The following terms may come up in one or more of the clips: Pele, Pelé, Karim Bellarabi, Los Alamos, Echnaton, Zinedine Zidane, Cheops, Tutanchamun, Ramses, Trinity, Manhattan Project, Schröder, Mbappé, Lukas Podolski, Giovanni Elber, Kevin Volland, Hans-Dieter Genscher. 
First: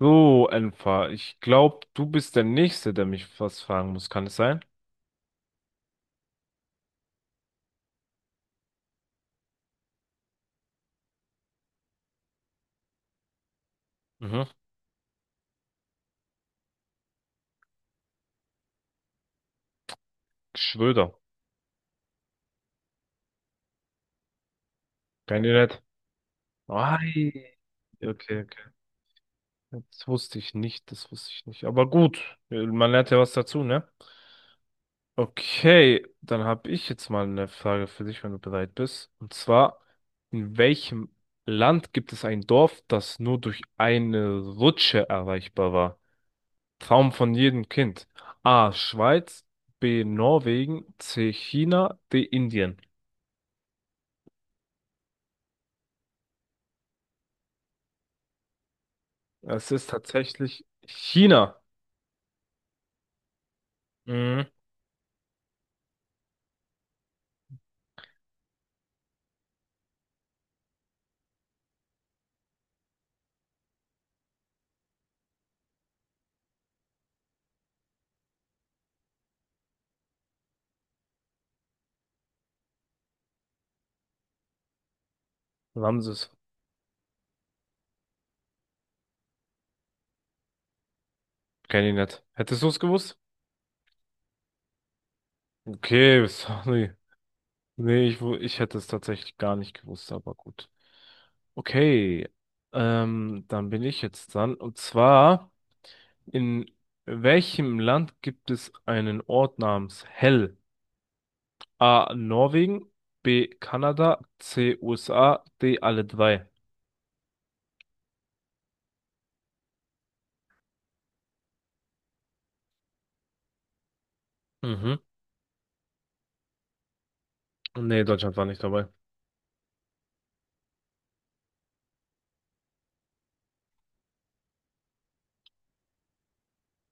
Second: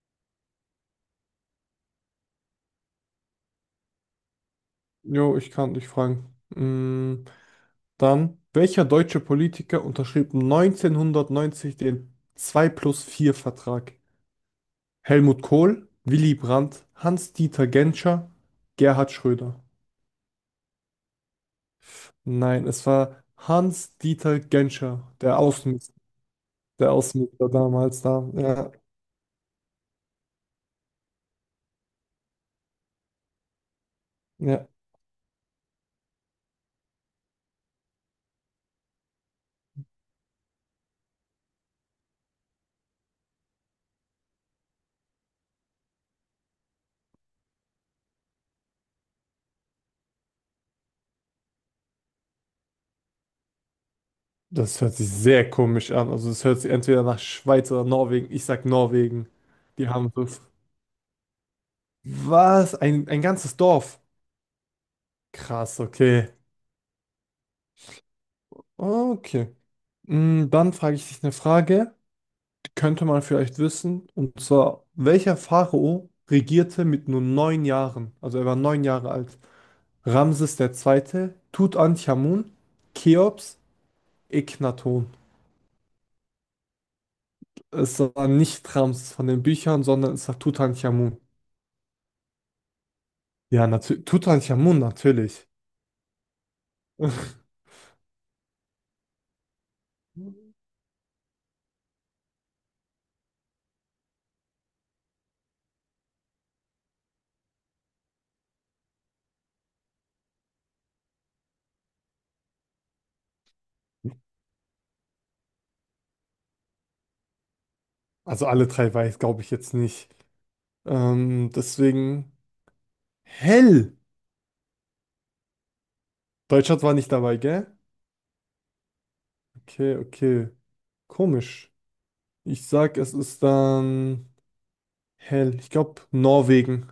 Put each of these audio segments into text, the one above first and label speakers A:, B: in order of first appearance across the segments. A: So, Enfa, ich glaube, du bist der Nächste, der mich was fragen muss. Kann es sein?
B: Jo, ich kann dich fragen. Mm, Dann, welcher deutsche Politiker unterschrieb 1990 den 2 plus 4 Vertrag?
A: Mhm.
B: Helmut Kohl, Willy Brandt, Hans-Dieter Genscher, Gerhard Schröder.
A: Schröder.
B: Nein, es war Hans-Dieter Genscher,
A: Kennt ihr nicht?
B: Der Außenminister
A: Ei.
B: damals da.
A: Okay, okay.
B: Ja,
A: Das wusste ich nicht, das wusste ich nicht. Aber gut, man lernt ja was dazu, ne?
B: ja.
A: Okay, dann habe ich jetzt mal eine Frage für dich, wenn du bereit bist. Und zwar, in welchem Land gibt es ein Dorf, das nur durch eine Rutsche erreichbar war? Traum von jedem Kind. A. Schweiz, B. Norwegen, C. China, D. Indien.
B: Das hört sich sehr komisch an. Also es hört sich entweder nach Schweiz oder Norwegen. Ich sag Norwegen.
A: Es
B: Die
A: ist
B: haben so.
A: tatsächlich China.
B: Was? Ein ganzes Dorf.
A: Mhm.
B: Krass, okay. Okay. Dann frage ich dich eine Frage, die könnte man vielleicht wissen. Und zwar, welcher Pharao regierte mit nur 9 Jahren? Also er war 9 Jahre alt. Ramses der Zweite, Tutanchamun, Cheops, Echnaton.
A: Ramses.
B: Es war nicht Ramses von den Büchern, sondern es war Tutanchamun.
A: Kenn ich nicht. Hättest du es gewusst?
B: Ja, natürlich. Tutanchamun, natürlich.
A: Okay, sorry. Nee, ich hätte es tatsächlich gar nicht gewusst, aber gut. Okay, dann bin ich jetzt dran. Und zwar, in welchem Land gibt es einen Ort namens Hell? A. Norwegen, B. Kanada, C. USA, D. alle drei.
B: Also alle drei weiß, glaube ich jetzt nicht. Deswegen, hell.
A: Mhm.
B: Deutschland war nicht dabei, gell?
A: Nee, Deutschland war nicht dabei.
B: Okay, okay. Komisch. Ich sag, es ist dann hell. Ich glaube, Norwegen.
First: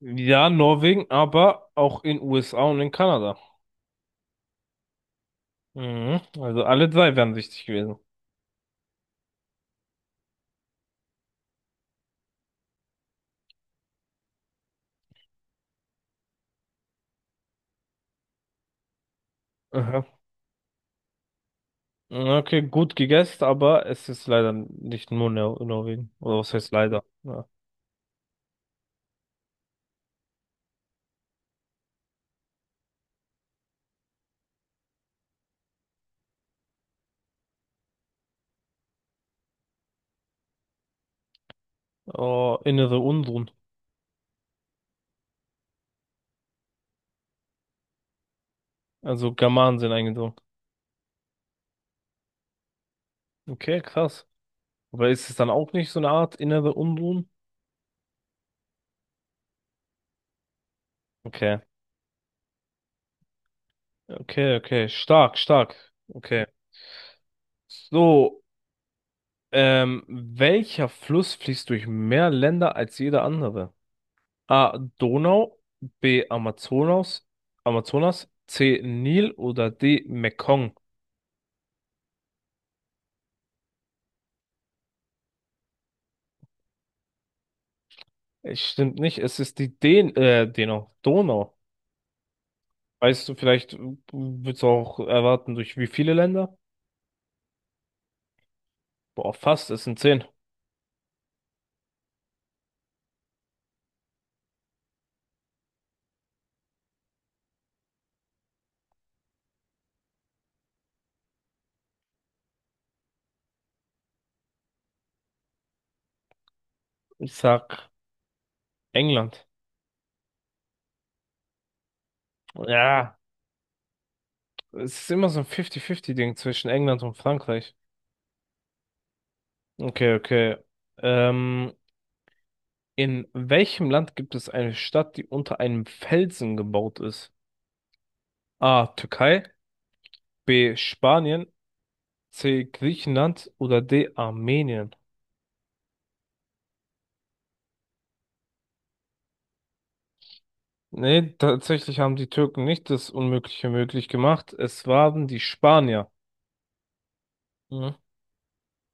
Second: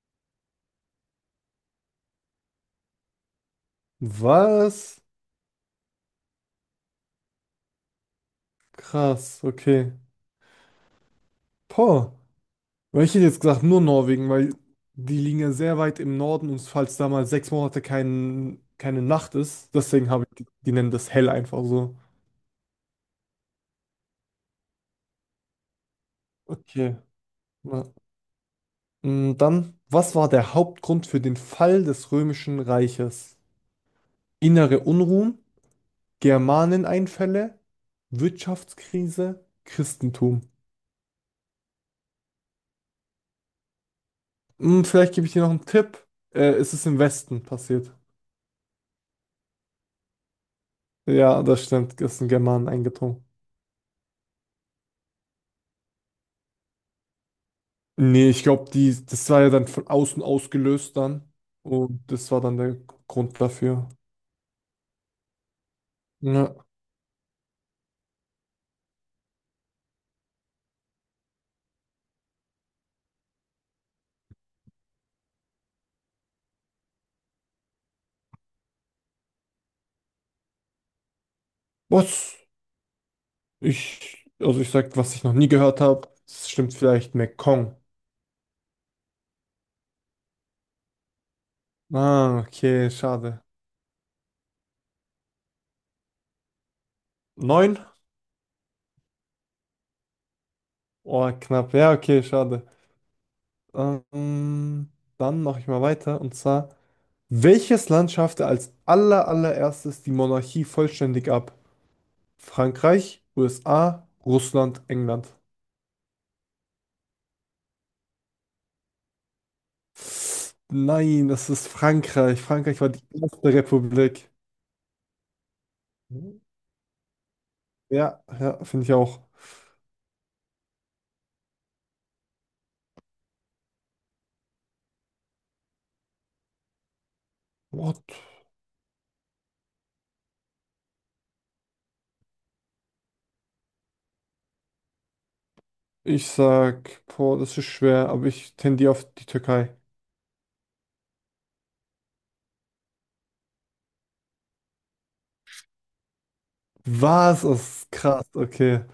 A: Ja, Norwegen, aber auch in USA und in Kanada.
B: Was?
A: Mhm. Also alle drei wären richtig gewesen.
B: Krass, okay. Boah. Weil ich hätte jetzt gesagt, nur Norwegen, weil die liegen ja sehr weit im Norden und falls da mal 6 Monate keine Nacht ist,
A: Aha.
B: deswegen habe ich, die nennen das hell einfach so.
A: Okay, gut gegessen, aber es ist leider nicht nur Nor Norwegen. Oder was heißt
B: Okay.
A: leider? Ja.
B: Na, dann, was war der Hauptgrund für den Fall des Römischen Reiches? Innere Unruhen, Germaneneinfälle, Wirtschaftskrise, Christentum.
A: Oh, innere Unruhen.
B: Hm, vielleicht gebe ich dir noch einen Tipp. Es ist im Westen passiert.
A: Also Germanen sind eingedrungen.
B: Ja, das stimmt. Es sind Germanen eingedrungen.
A: Okay, krass. Aber ist es dann auch nicht so eine Art innere Unruhen?
B: Nee, ich glaube, die, das war ja dann von außen ausgelöst dann.
A: Okay.
B: Und das war dann der Grund dafür.
A: Okay, okay. Stark, stark. Okay.
B: Ja.
A: So, welcher Fluss fließt durch mehr Länder als jeder andere? A. Donau, B. Amazonas, Amazonas, C. Nil oder D. Mekong?
B: Was? Ich, also ich sag, was ich noch nie gehört habe. Das stimmt vielleicht Mekong.
A: Es stimmt nicht, es ist die Den Donau. Donau.
B: Ah, okay,
A: Weißt du,
B: schade.
A: vielleicht, würdest du auch erwarten, durch wie viele Länder?
B: Neun?
A: Boah, fast, es sind zehn.
B: Oh, knapp. Ja, okay, schade. Ähm, Dann mache ich mal weiter. Und zwar, welches Land schaffte als allererstes die Monarchie vollständig ab? Frankreich, USA, Russland, England.
A: Ich sag England.
B: Nein, das ist Frankreich. Frankreich war die
A: Ja,
B: erste Republik.
A: es ist immer so ein 50-50-Ding
B: Hm?
A: zwischen England und Frankreich.
B: Ja, ja, finde ich auch.
A: Okay, okay. Ähm, In welchem Land gibt es eine Stadt, die unter einem Felsen gebaut ist?
B: What?
A: A. Türkei, B. Spanien, C. Griechenland oder D. Armenien?
B: Ich sag, boah, das ist schwer, aber ich tendiere auf die Türkei.
A: Nee, tatsächlich haben die Türken nicht das Unmögliche möglich gemacht. Es waren die Spanier.
B: Was? Das ist
A: Mhm.
B: krass, okay.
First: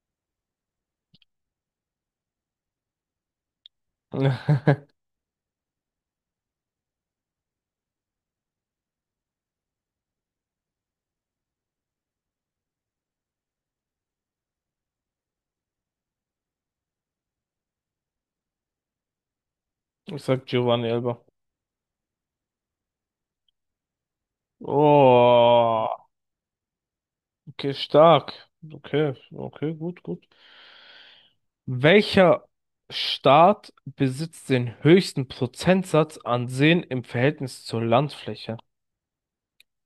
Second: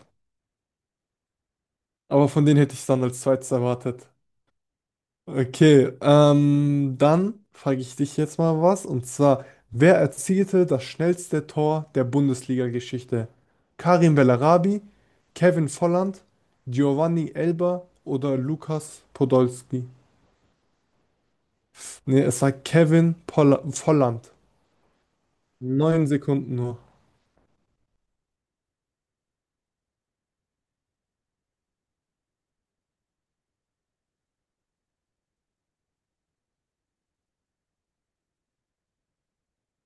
B: Aber von denen hätte ich es dann als zweites erwartet. Okay, dann frage ich dich jetzt mal was. Und zwar, wer erzielte das schnellste Tor der Bundesliga-Geschichte? Karim Bellarabi, Kevin Volland, Giovanni Elber oder Lukas Podolski?
A: Ich sag Giovanni Elber.
B: Nee, es war Kevin Polla Volland.
A: Oh,
B: 9 Sekunden nur.
A: okay, stark. Okay, okay, gut, gut. Welcher Staat besitzt den höchsten Prozentsatz an Seen im Verhältnis zur Landfläche?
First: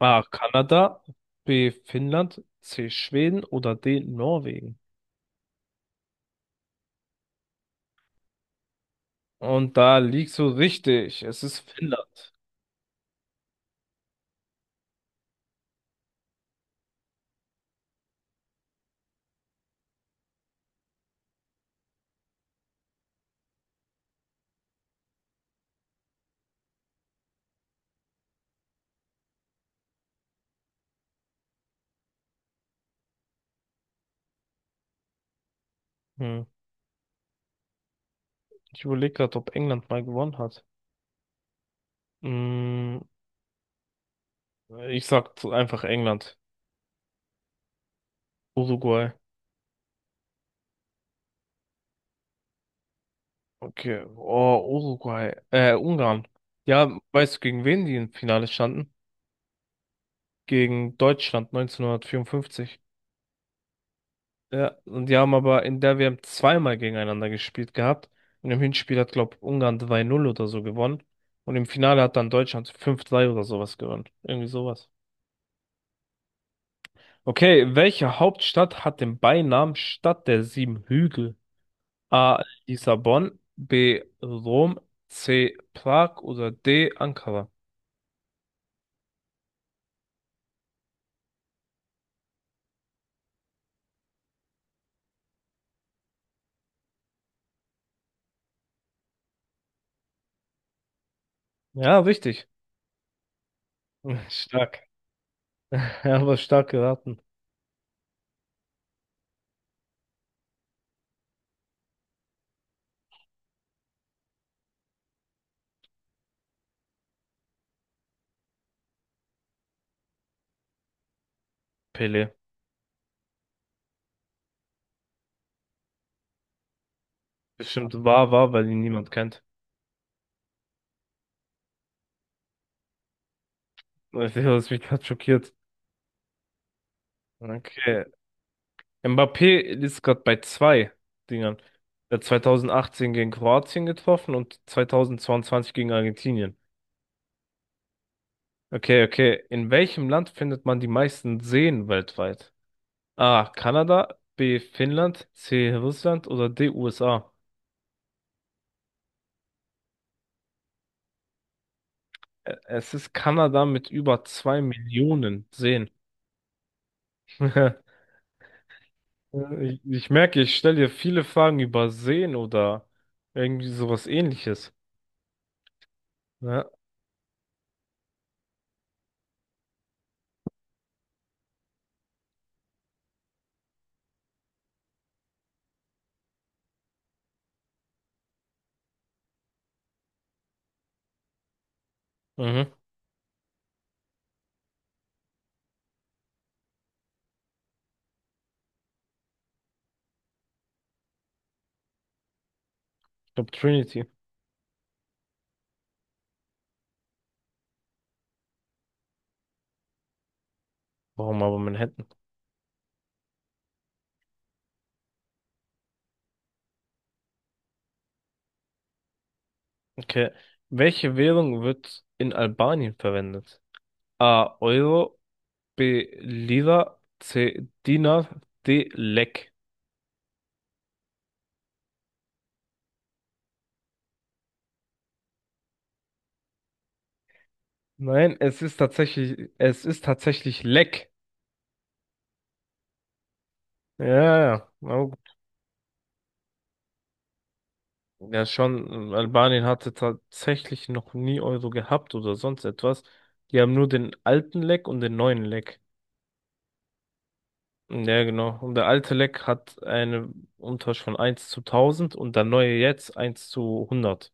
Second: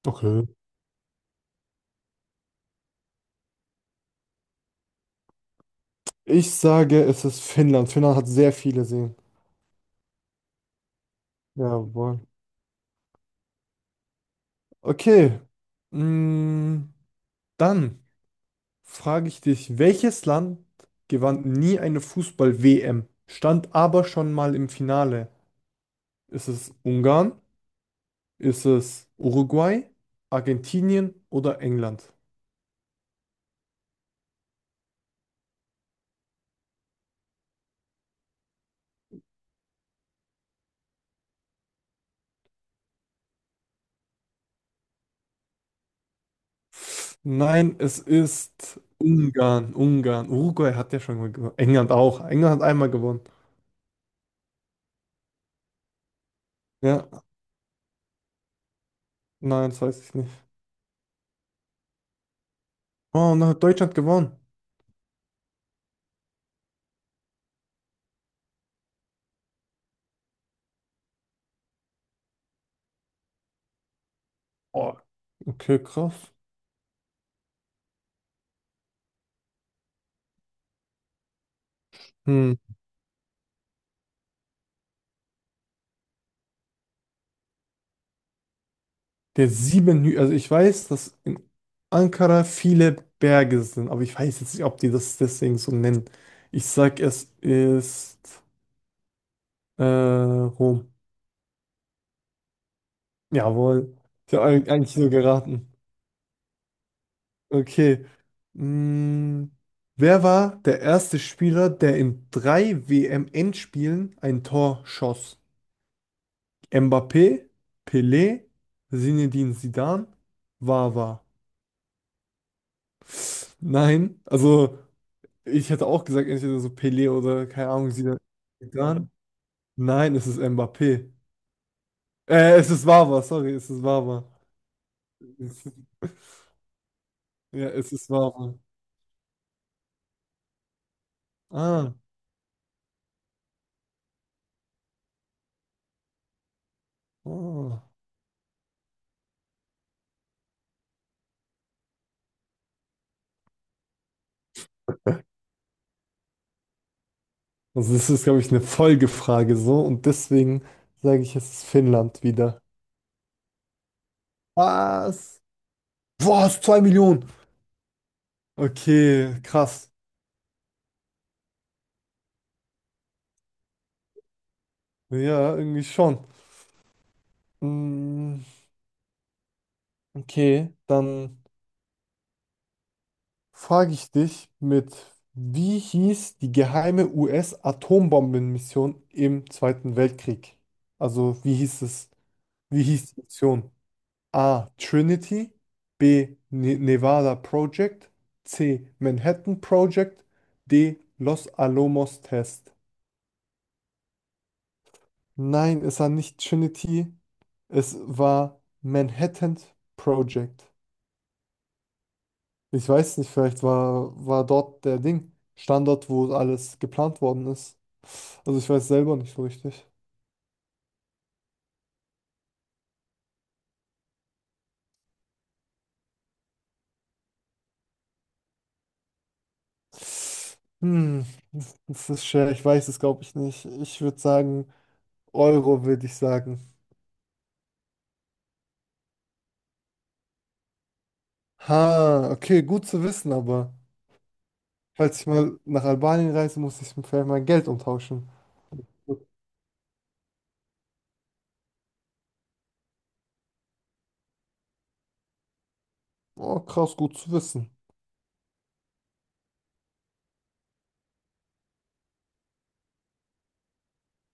A: A.
B: Okay.
A: Kanada, B. Finnland, C. Schweden oder D. Norwegen?
B: Ich sage, es ist Finnland. Finnland hat sehr viele Seen.
A: Und da liegst du richtig. Es ist
B: Jawohl.
A: Finnland.
B: Okay. Mm, Dann frage ich dich, welches Land gewann nie eine Fußball-WM, stand aber schon mal im Finale? Ist es Ungarn? Ist es Uruguay? Argentinien oder England?
A: Hm. Ich überlege gerade, ob England mal gewonnen hat. Hm, ich sag einfach England.
B: Nein, es ist
A: Uruguay.
B: Ungarn, Ungarn. Uruguay hat ja schon mal gewonnen. England auch. England hat einmal gewonnen.
A: Okay. Oh, Uruguay. Ungarn. Ja,
B: Ja,
A: weißt du, gegen wen die im Finale standen?
B: nein, das weiß ich nicht.
A: Gegen Deutschland 1954.
B: Oh, und dann hat Deutschland gewonnen.
A: Ja, und die haben aber in der WM zweimal gegeneinander gespielt gehabt. Und im Hinspiel hat, glaube Ungarn 2-0 oder so gewonnen. Und im Finale hat dann Deutschland 5-3 oder sowas gewonnen. Irgendwie sowas.
B: Oh, okay, krass.
A: Okay, welche Hauptstadt hat den Beinamen Stadt der sieben Hügel? A.
B: Hm.
A: Lissabon, B. Rom, C. Prag oder D. Ankara?
B: Der sieben Hü Also ich weiß, dass in Ankara viele Berge sind, aber ich weiß jetzt nicht, ob die das deswegen so nennen. Ich sag, es ist Rom.
A: Ja, richtig.
B: Jawohl. Ich habe
A: Stark.
B: eigentlich so geraten.
A: Ja, aber stark geraten.
B: Okay. Mm, Wer war der erste Spieler, der in drei WM-Endspielen ein Tor schoss? Mbappé, Pelé, Zinedine Zidane, Wawa.
A: Pele.
B: Nein, also. Ich hätte auch gesagt, entweder so Pelé oder keine Ahnung,
A: Bestimmt
B: Zidane.
A: war, weil ihn
B: Zidane?
A: niemand kennt.
B: Nein, es ist Mbappé. Es ist Wawa, sorry, es ist Wawa.
A: Das hat mich gerade schockiert.
B: Es Ja, es
A: Okay,
B: ist Wawa.
A: Mbappé ist gerade bei zwei Dingern.
B: Ah,
A: Er hat 2018 gegen Kroatien getroffen und 2022 gegen Argentinien.
B: oh.
A: Okay, okay. In welchem Land findet man die meisten Seen weltweit? A. Kanada, B. Finnland, C. Russland oder D. USA?
B: Also das ist, glaube ich, eine Folgefrage so und deswegen sage ich, es ist Finnland
A: Ä-
B: wieder.
A: Es ist Kanada mit über zwei
B: Was?
A: Millionen Seen.
B: Was? 2 Millionen? Okay,
A: Ich,
B: krass.
A: ich merke, ich stelle dir viele Fragen über Seen oder irgendwie sowas ähnliches.
B: Ja, irgendwie schon.
A: Ja.
B: Mm, okay, dann frage ich dich mit, wie hieß die geheime US-Atombombenmission im Zweiten Weltkrieg? Also wie hieß es?
A: Mhm.
B: Wie hieß die Mission? A. Trinity, B. Nevada Project, C. Manhattan Project, D. Los Alamos Test.
A: Ich glaube Trinity.
B: Nein, es war nicht Trinity, es war Manhattan Project.
A: Warum aber Manhattan?
B: Ich weiß nicht, vielleicht war dort der Ding, Standort, wo alles geplant worden ist. Also ich weiß selber nicht so richtig.
A: Okay. Welche Währung wird in Albanien verwendet? A. Euro, B. Lira, C. Dinar, D. Lek.
B: Hm, das ist schwer, ich weiß es, glaube ich, nicht. Ich würde sagen, Euro würde ich sagen.
A: Nein, es ist tatsächlich Lek.
B: Ha, okay, gut zu wissen, aber
A: Ja, ja, ja, na
B: falls ich
A: gut.
B: mal nach Albanien reise, muss ich vielleicht mein Geld umtauschen.
A: Ja, schon. Albanien hatte tatsächlich noch nie Euro gehabt oder sonst etwas. Die haben nur den alten Lek und den neuen Lek.
B: Oh, krass, gut zu wissen.
A: Ja, genau. Und der alte Lek hat eine Umtausch von eins zu tausend und der neue jetzt eins zu hundert.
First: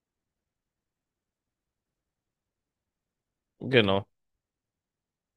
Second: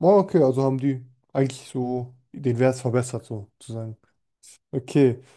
B: Oh, okay, also haben die eigentlich so den Wert verbessert, so zu sagen.
A: Genau.
B: Okay.